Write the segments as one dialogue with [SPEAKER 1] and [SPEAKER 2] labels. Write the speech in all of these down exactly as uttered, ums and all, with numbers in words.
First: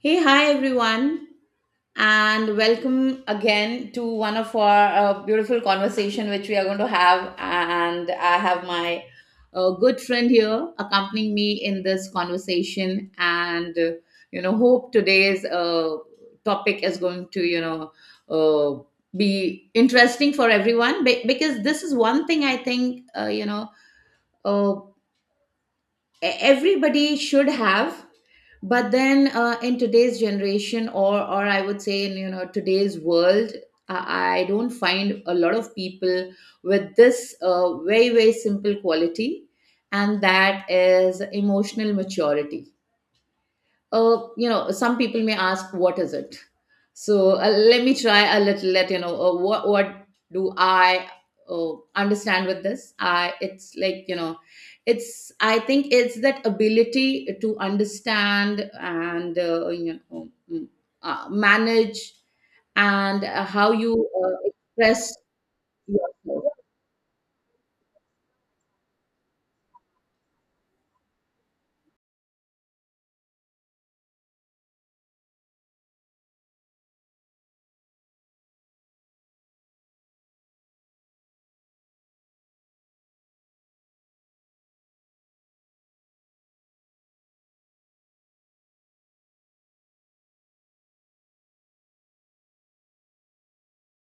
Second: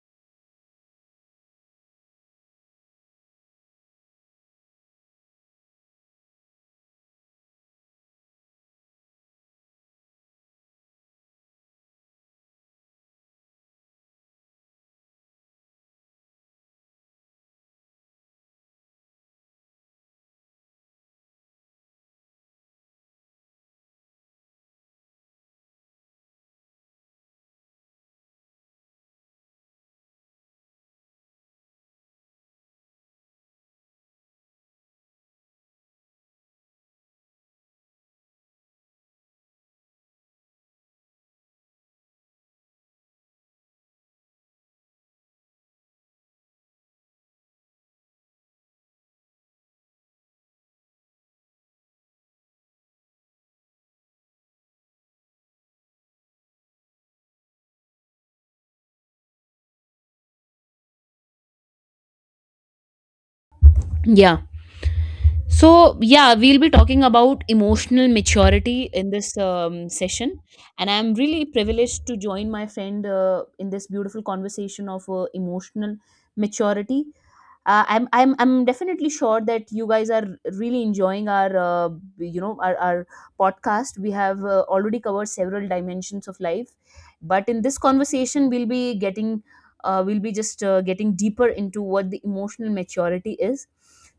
[SPEAKER 1] Hey, hi everyone, and welcome again to one of our uh, beautiful conversation which we are going to have. And I have my uh, good friend here accompanying me in this conversation, and uh, you know, hope today's uh, topic is going to you know uh, be interesting for everyone be- because this is one thing I think uh, you know. uh, e- everybody should have, but then uh, in today's generation or or I would say in you know today's world, i I don't find a lot of people with this uh, very very simple quality, and that is emotional maturity. Uh, you know, some people may ask, what is it? So uh, let me try a little. Let you know uh, what what do I uh, understand with this? I It's like you know, it's, I think it's that ability to understand and uh, you know mm, uh, manage and uh, how you
[SPEAKER 2] Yeah.
[SPEAKER 1] uh, express
[SPEAKER 2] So, yeah,
[SPEAKER 1] yourself.
[SPEAKER 2] we'll be talking about emotional maturity in this um, session. And I'm really privileged to join my friend uh, in this beautiful conversation of uh, emotional maturity. Uh, I'm, I'm, I'm definitely sure that you guys are really enjoying our, uh, you know, our, our podcast. We have uh, already covered several dimensions of life, but in this conversation, we'll be getting, uh, we'll be just uh, getting deeper into what the emotional maturity is.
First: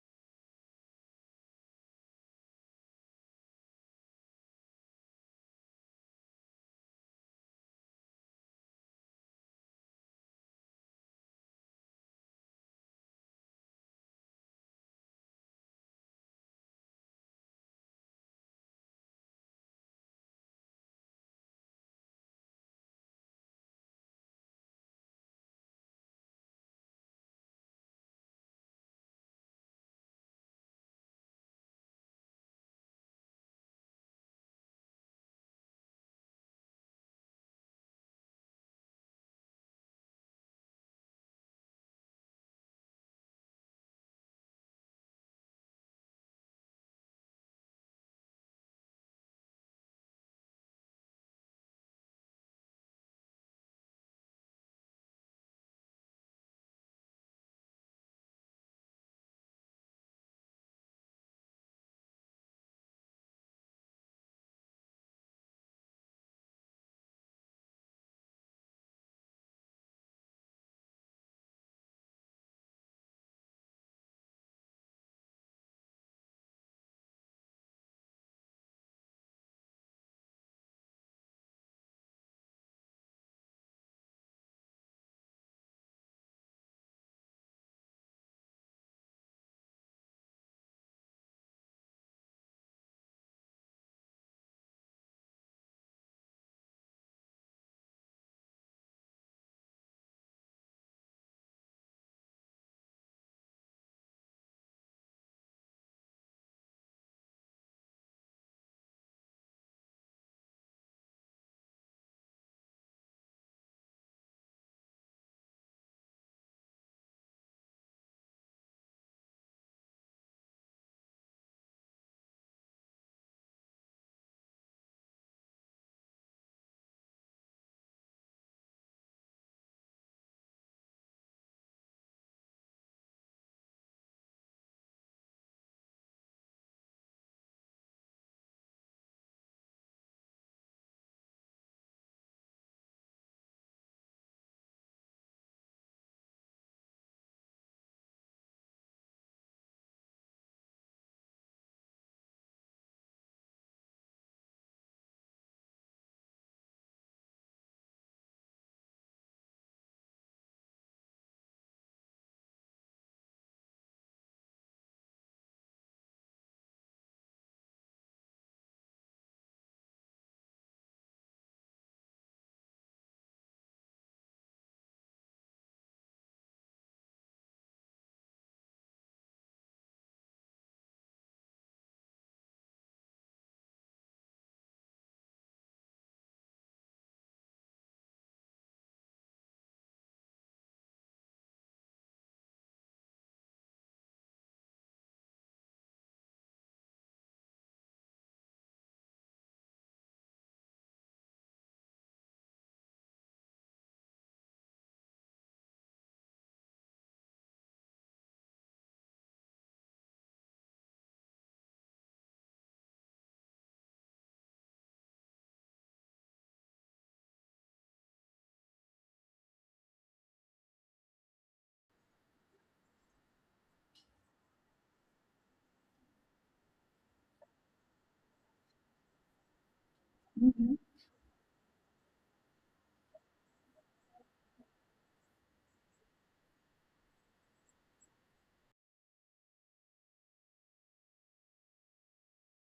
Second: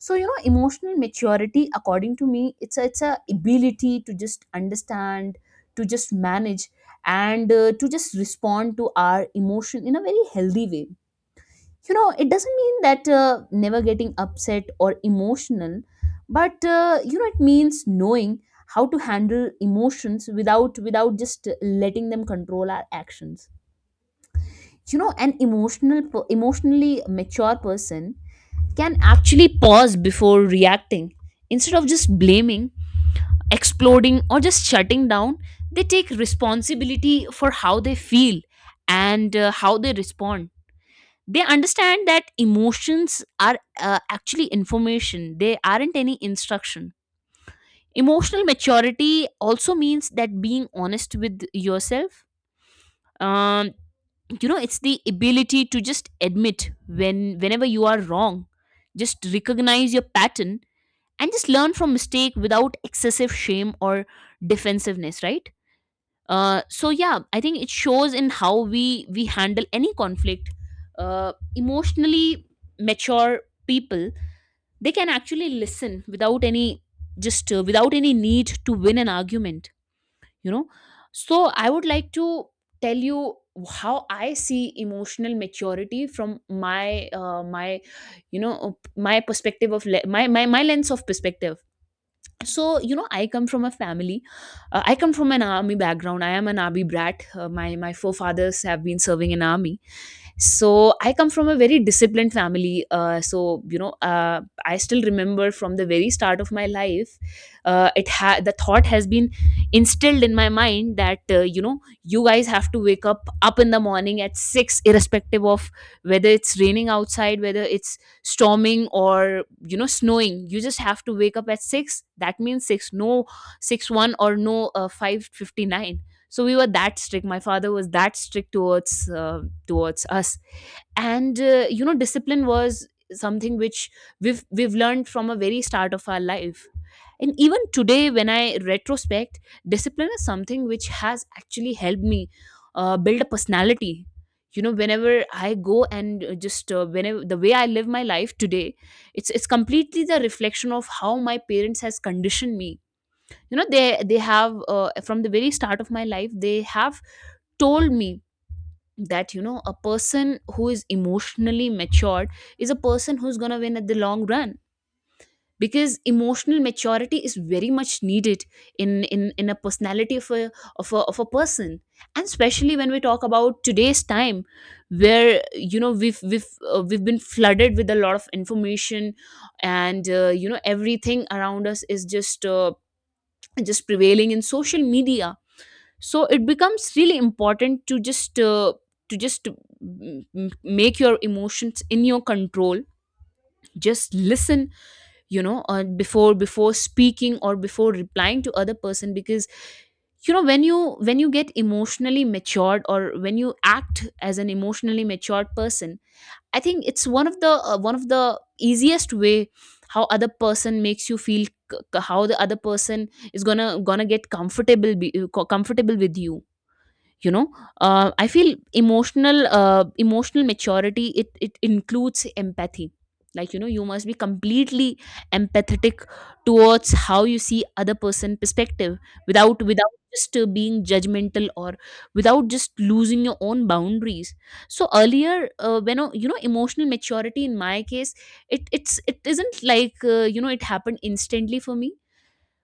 [SPEAKER 2] So you know emotional maturity, according to me, it's a, it's a ability to just understand, to just manage, and uh, to just respond to our emotion in a very healthy way. You know, it doesn't mean that uh, never getting upset or emotional, but uh, you know, it means knowing how to handle emotions without without just letting them control our actions. You know, an emotional per- emotionally mature person can actually pause before reacting. Instead of just blaming, exploding, or just shutting down, they take responsibility for how they feel and uh, how they respond. They understand that emotions are uh, actually information, they aren't any instruction. Emotional maturity also means that being honest with yourself. Um, you know, it's the ability to just admit when whenever you are wrong, just recognize your pattern, and just learn from mistake without excessive shame or defensiveness, right? Uh, so yeah, I think it shows in how we we handle any conflict. Uh, emotionally mature people, they can actually listen without any just uh, without any need to win an argument you know so I would like to tell you how I see emotional maturity from my uh, my you know uh, my perspective, of le- my, my my lens of perspective. So you know I come from a family. uh, I come from an army background. I am an army brat. Uh, my my forefathers have been serving in army. So I come from a very disciplined family. uh, so you know uh, I still remember from the very start of my life, uh, it ha- the thought has been instilled in my mind that uh, you know you guys have to wake up up in the morning at six irrespective of whether it's raining outside, whether it's storming, or you know snowing. You just have to wake up at six. That means six, no, six one, or no, uh, five fifty-nine. So we were that strict. My father was that strict towards uh, towards us. And uh, you know discipline was something which we've we've learned from a very start of our life. And even today when I retrospect, discipline is something which has actually helped me uh, build a personality. You know, whenever I go and uh, just uh, whenever, the way I live my life today, it's it's completely the reflection of how my parents has conditioned me. You know, they they have, uh, from the very start of my life, they have told me that you know a person who is emotionally matured is a person who's going to win at the long run, because emotional maturity is very much needed in in in a personality of a of a, of a person. And especially when we talk about today's time, where you know we've we've uh, we've been flooded with a lot of information. And uh, you know everything around us is just uh, just prevailing in social media. So it becomes really important to just uh, to just mm, mm, make your emotions in your control. Just listen, you know uh, before before speaking or before replying to other person, because you know, when you when you get emotionally matured, or when you act as an emotionally matured person, I think it's one of the uh, one of the easiest way how other person makes you feel. C- c- how the other person is gonna gonna get comfortable, be, uh, co- comfortable with you. You know uh, I feel emotional, uh, emotional maturity, it it includes empathy. Like, you know, you must be completely empathetic towards how you see other person perspective, without without just uh,
[SPEAKER 1] Mhm.
[SPEAKER 2] being judgmental, or without just losing your own boundaries. So earlier, uh, when uh, you know emotional maturity in my case, it it's it isn't like, uh, you know it happened instantly for me.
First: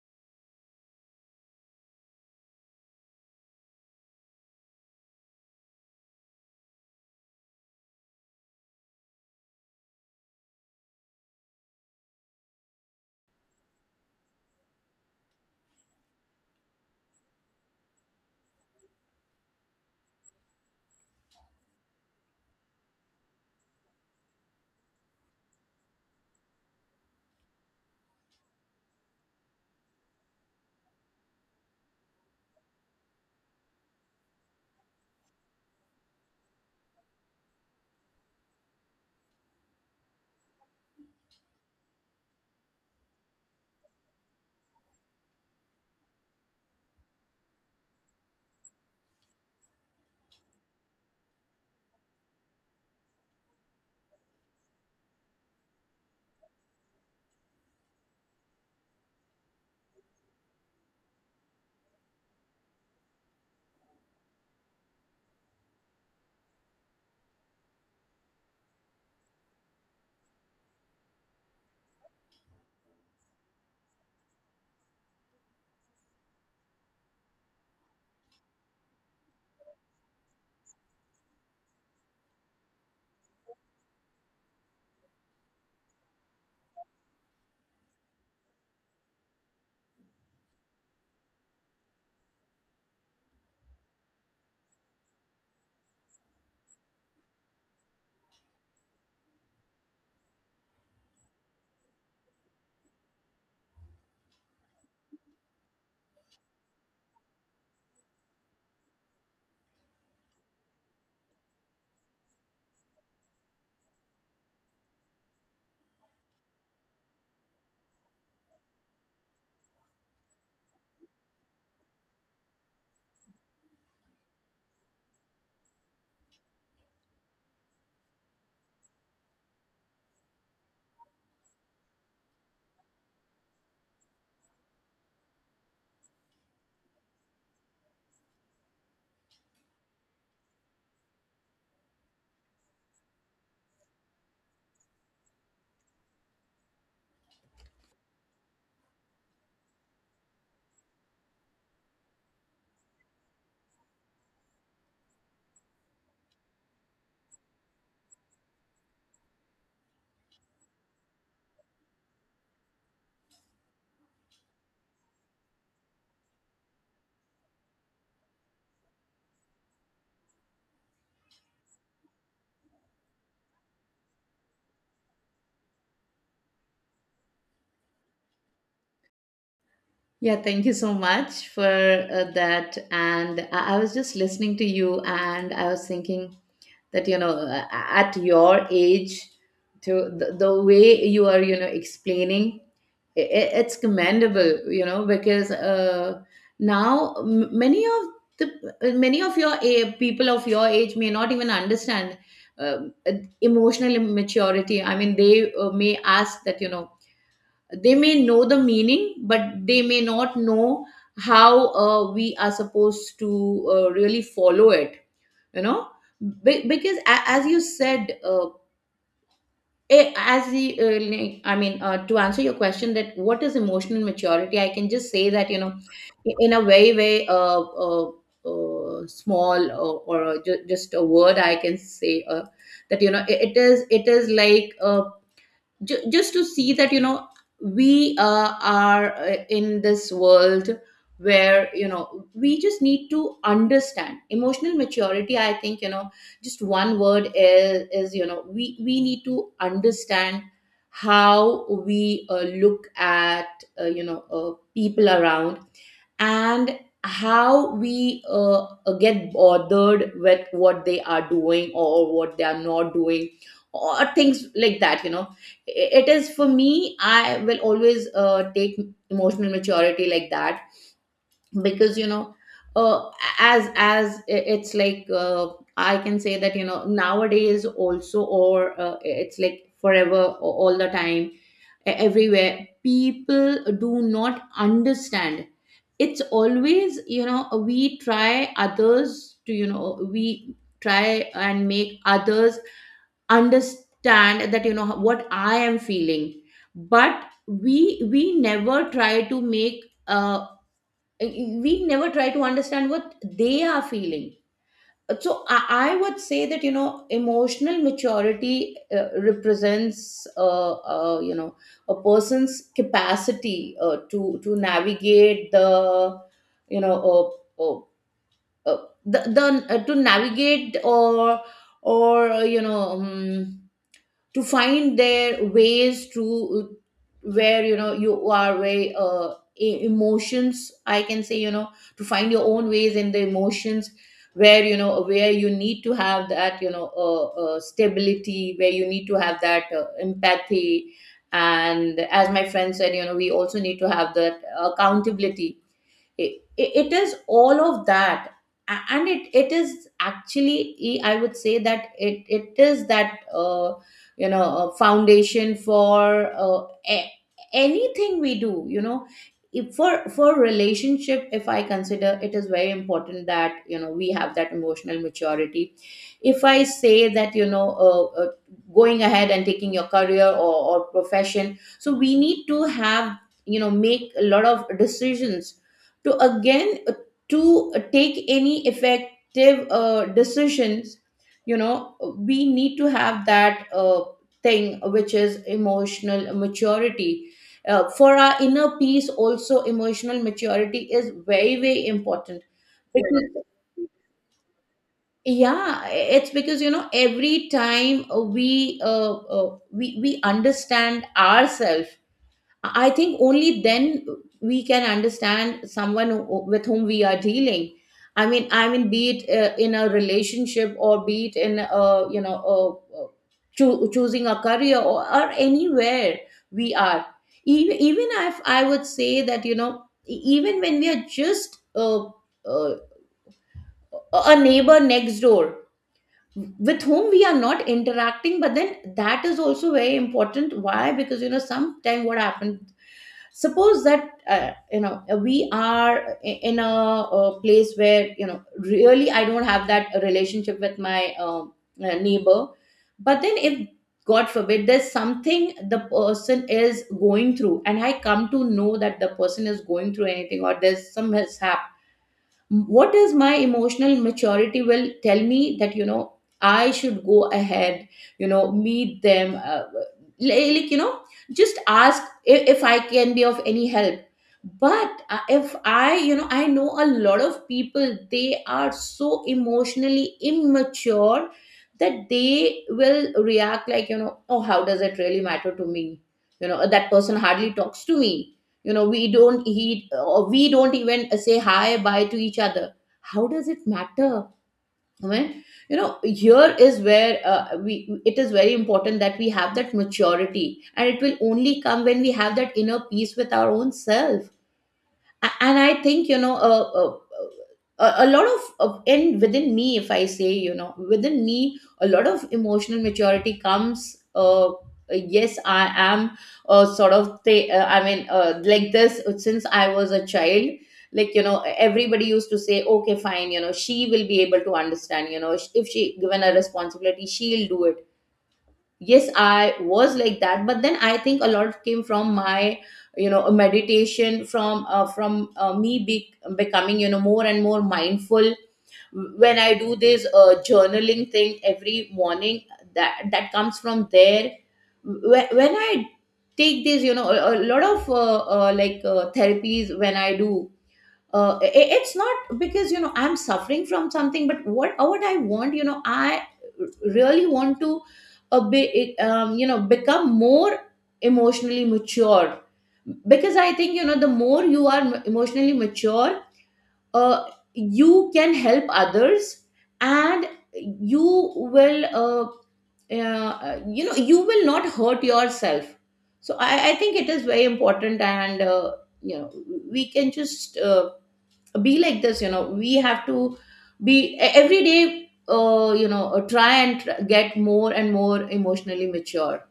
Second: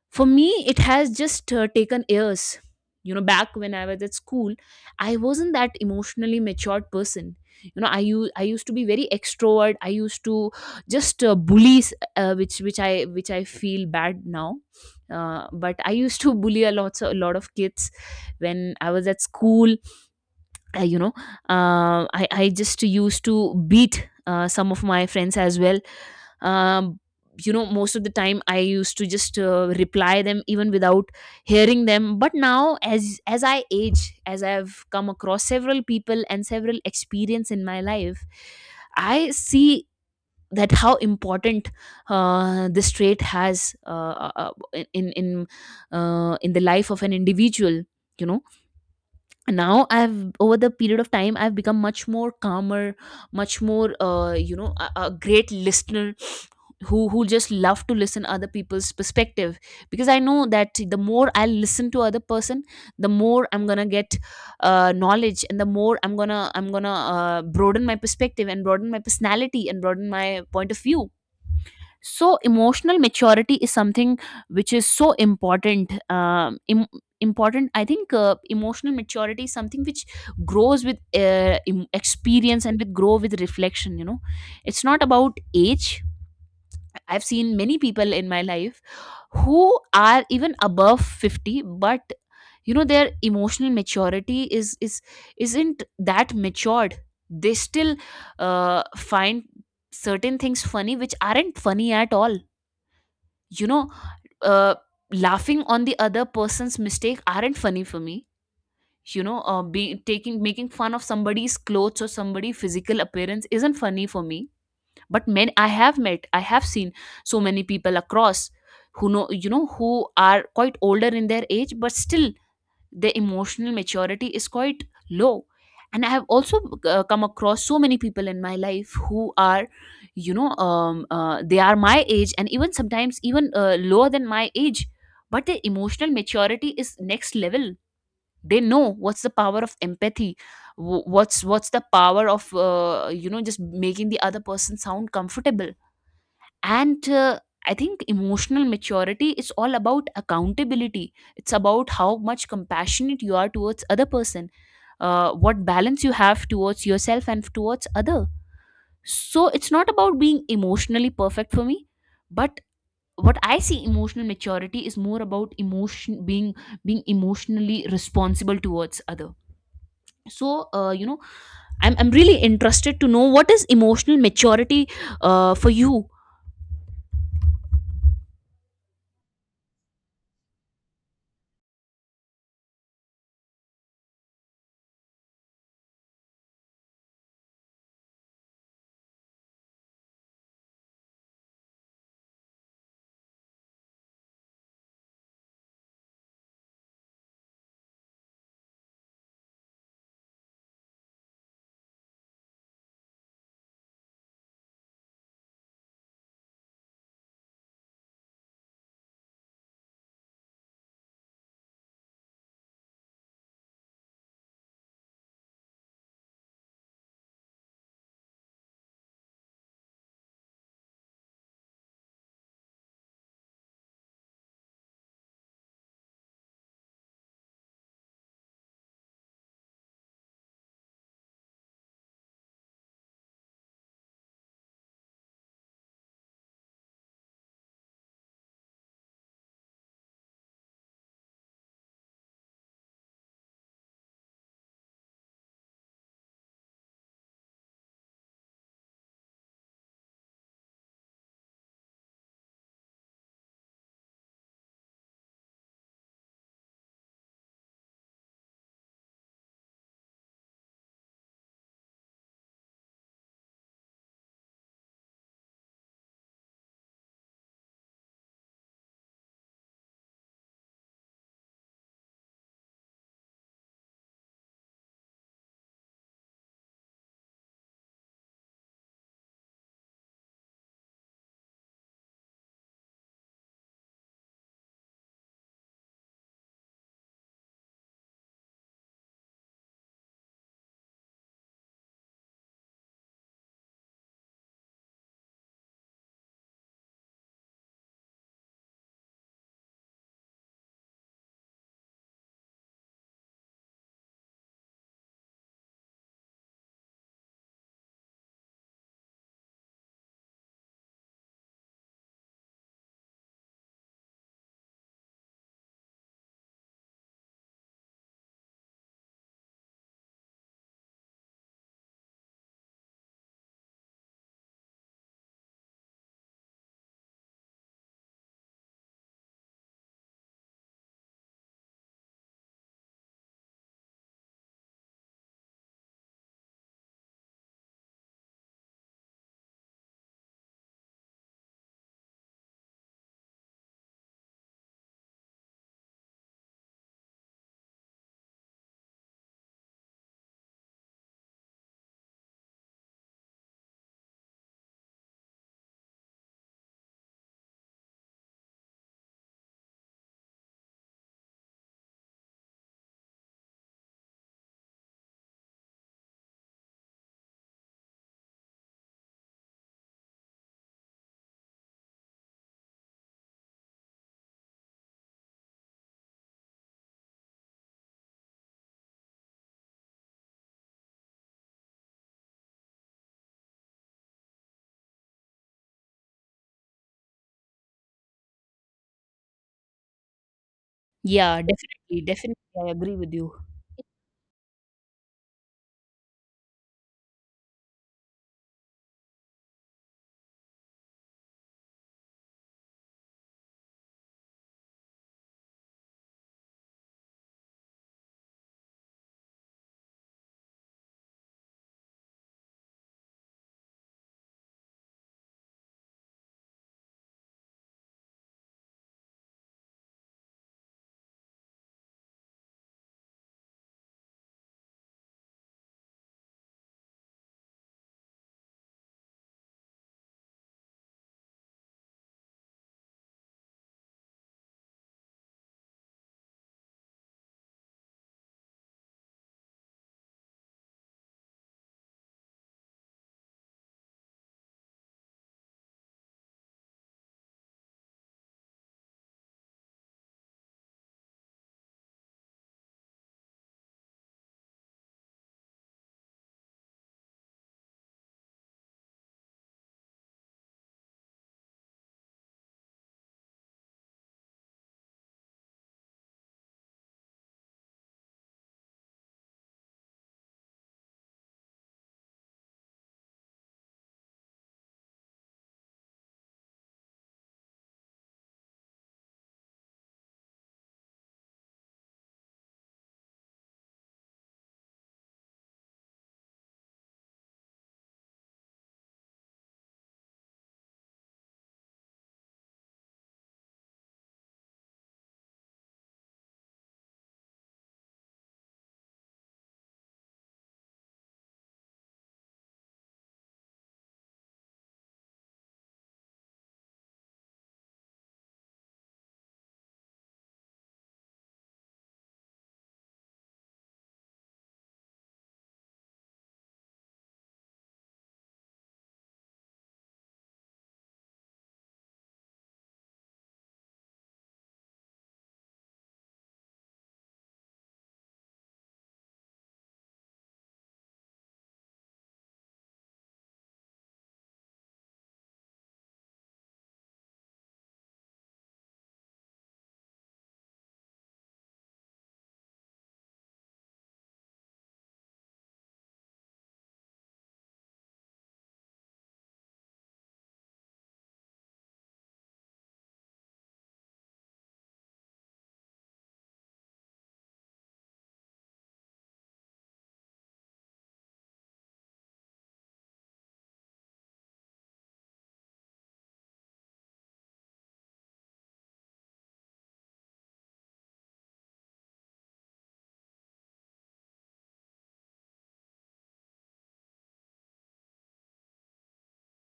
[SPEAKER 2] For me, it has just uh, taken years. You know, back when I was at school, I wasn't that emotionally matured person. You know, i u- i used to be very extrovert. I used to just uh, bully, uh, which which i which i feel bad now. Uh, but I used to bully a lot a lot of kids when I was at school. Uh, you know uh, I, I just used to beat uh, some of my friends as well. um, you know Most of the time I used to just uh, reply them even without hearing them. But now, as as I age, as I've come across several people and several experience in my life, I see that how important uh, this trait has, uh, uh, uh, in in in, uh, in the life of an individual. you know Now, I've over the period of time, I've become much more calmer, much more, uh, you know a, a great listener, who who just love to listen other people's perspective, because I know that the more I listen to other person, the more I'm gonna get uh, knowledge, and the more i'm gonna i'm gonna uh, broaden my perspective and broaden my personality and broaden my point of view. So emotional maturity is something which is so important. Um im- important, I think, uh, emotional maturity is something which grows with uh, im- experience, and with grow with reflection. You know, it's not about age. I've seen many people in my life who are even above fifty, but you know, their emotional maturity is is isn't that matured. They still uh, find certain things funny which aren't funny at all. You know, uh, laughing on the other person's mistake aren't funny for me. You know, uh, be taking making fun of somebody's clothes or somebody's physical appearance isn't funny for me. But men, I have met, I have seen so many people across, who know you know who are quite older in their age, but still their emotional maturity is quite low. And I have also uh, come across so many people in my life who are, you know um, uh, they are my age, and even sometimes even uh, lower than my age, but their emotional maturity is next level. They know what's the power of empathy, wh- what's what's the power of uh, you know just making the other person sound comfortable. And uh, I think emotional maturity is all about accountability. It's about how much compassionate you are towards other person, uh, what balance you have towards yourself and towards other. So it's not about being emotionally perfect for me, but what I see emotional maturity is more about emotion being being emotionally responsible towards other. So uh, you know I'm, I'm really interested to know what is emotional maturity uh, for you.
[SPEAKER 1] Yeah, thank you so much for uh, that. And I, I was just listening to you, and I was thinking that you know uh, at your age, to the, the way you are, you know, explaining it, it's commendable, you know, because uh, now m- many of the uh, many of your a- people of your age may not even understand um, uh, emotional immaturity. I mean, they uh, may ask that you know, they may know the meaning but they may not know how uh, we are supposed to uh, really follow it, you know. Be- because a- as you said uh, eh, as the uh, like- I mean, uh, to answer your question that what is emotional maturity, I can just say that you know, in a very very uh, uh, uh, small or, or ju- just a word, I can say uh, that you know, it, it is, it is like uh, ju- just to see that you know, we uh, are uh, in this world where you know, we just need to understand emotional maturity. I think you know, just one word is is you know, we we need to understand how we uh, look at uh, you know uh, people around, and how we uh, uh, get bothered with what they are doing or what they are not doing or things like that, you know. I- it is, for me I will always uh, take emotional maturity like that, because you know, uh, as as i- it's like, uh, I can say that you know, nowadays also, or uh, it's like forever, a- all the time, e- everywhere, people do not understand. It's always, you know, we try others to, you know, we try and make others understand that you know what I am feeling, but we we never try to make, uh, we never try to understand what they are feeling. So I, I would say that you know, emotional maturity uh, represents uh, uh, you know a person's capacity uh, to to navigate the, you know, uh, uh, uh, the, the uh, to navigate, or or you know, um, to find their ways to where you know, you are very uh, e- emotions, I can say, you know, to find your own ways in the emotions, where you know, where you need to have that, you know, uh, uh, stability, where you need to have that uh, empathy, and as my friend said, you know, we also need to have that accountability. It, it is all of that. A- and it, it is actually, e, I would say that it, it is that uh, you know uh, foundation for uh, a- anything we do, you know. If, for for relationship if I consider, it is very important that you know, we have that emotional maturity. If I say that you know, uh, uh, going ahead and taking your career, or, or profession, so we need to have, you know, make a lot of decisions, to again uh, to uh, take any effective uh, decisions, you know, we need to have that uh, thing, which is emotional maturity. Uh, for our inner peace also, emotional maturity is
[SPEAKER 2] Yeah,
[SPEAKER 1] very very
[SPEAKER 2] definitely,
[SPEAKER 1] important,
[SPEAKER 2] definitely, I agree with you.
[SPEAKER 1] because yeah, it's because you know, every time uh, we uh, uh, we we understand ourselves, I think only then we can understand someone who- with whom we are dealing. I mean, I mean, be it uh, in a relationship, or be it in a, you know, a, a choo- choosing a career, or, or anywhere we are. Even, even if I would say that, you know, e- even when we are just uh, uh, a neighbor next door, with whom we are not interacting, but then that is also very important. Why? Because you know, sometime what happened, suppose that uh, you know, we are, i- in a, uh, place where you know, really I don't have that relationship with my um, uh, neighbor, but then if, god forbid, there's something the person is going through, and I come to know that the person is going through anything, or there's some mishap, what is, my emotional maturity will tell me that you know, I should go ahead, you know, meet them, uh, li- like you know, just ask if, if I can be of any help. But uh, if I, you know, I know a lot of people, they are so emotionally immature, that they will react like, you know, oh, how does it really matter to me? You know, that person hardly talks to me. You know, we don't eat, or we don't even say hi bye to each other. How does it matter? I mean, you know, here is where uh, we it is very important that we have that maturity, and it will only come when we have that inner peace with our own self. A- and I think you know, uh, uh, a, a lot of of- in within me, if I say, you know, within me, a lot of emotional maturity comes. uh, yes, I am uh, sort of th- uh, I mean, uh, like this, uh, since I was a child, like you know, everybody used to say, okay fine, you know, she will be able to understand, you know, if she given a responsibility, she'll do it. Yes, I was like that, but then I think a lot came from my, you know, meditation, from uh, from uh, me be- becoming, you know, more and more mindful. When I do this uh, journaling thing every morning, that, that comes from there. Wh- when I take this, you know, a, a lot of uh, uh, like uh, therapies, when I do uh, i- i- it's not because you know, I'm suffering from something, but what, uh, what I want, you know, I really want to a bit, um, you know, become more emotionally mature, because I think you know, the more you are m- emotionally mature, uh, you can help others, and you will uh, uh, you know, you will not hurt yourself. So i, I think it is very important, and uh, you know, we can just uh, be like this, you know, we have to be, e- every day, uh, you know uh, try and tr- get more and more emotionally mature.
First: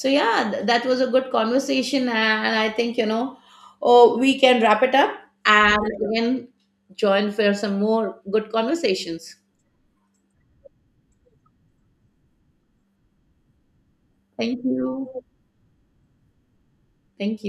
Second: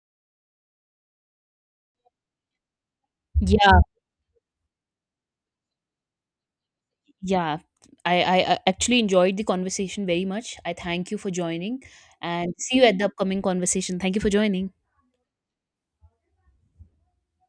[SPEAKER 1] So yeah, th- that was a good conversation, and I think you know,
[SPEAKER 2] Yeah,
[SPEAKER 1] oh, we can wrap it up, and again join for
[SPEAKER 2] yeah.
[SPEAKER 1] some more
[SPEAKER 2] I,
[SPEAKER 1] good
[SPEAKER 2] I I actually
[SPEAKER 1] conversations.
[SPEAKER 2] enjoyed the conversation very much. I thank you for joining, and see you at the upcoming conversation. Thank you for
[SPEAKER 1] Thank
[SPEAKER 2] joining.
[SPEAKER 1] you. Thank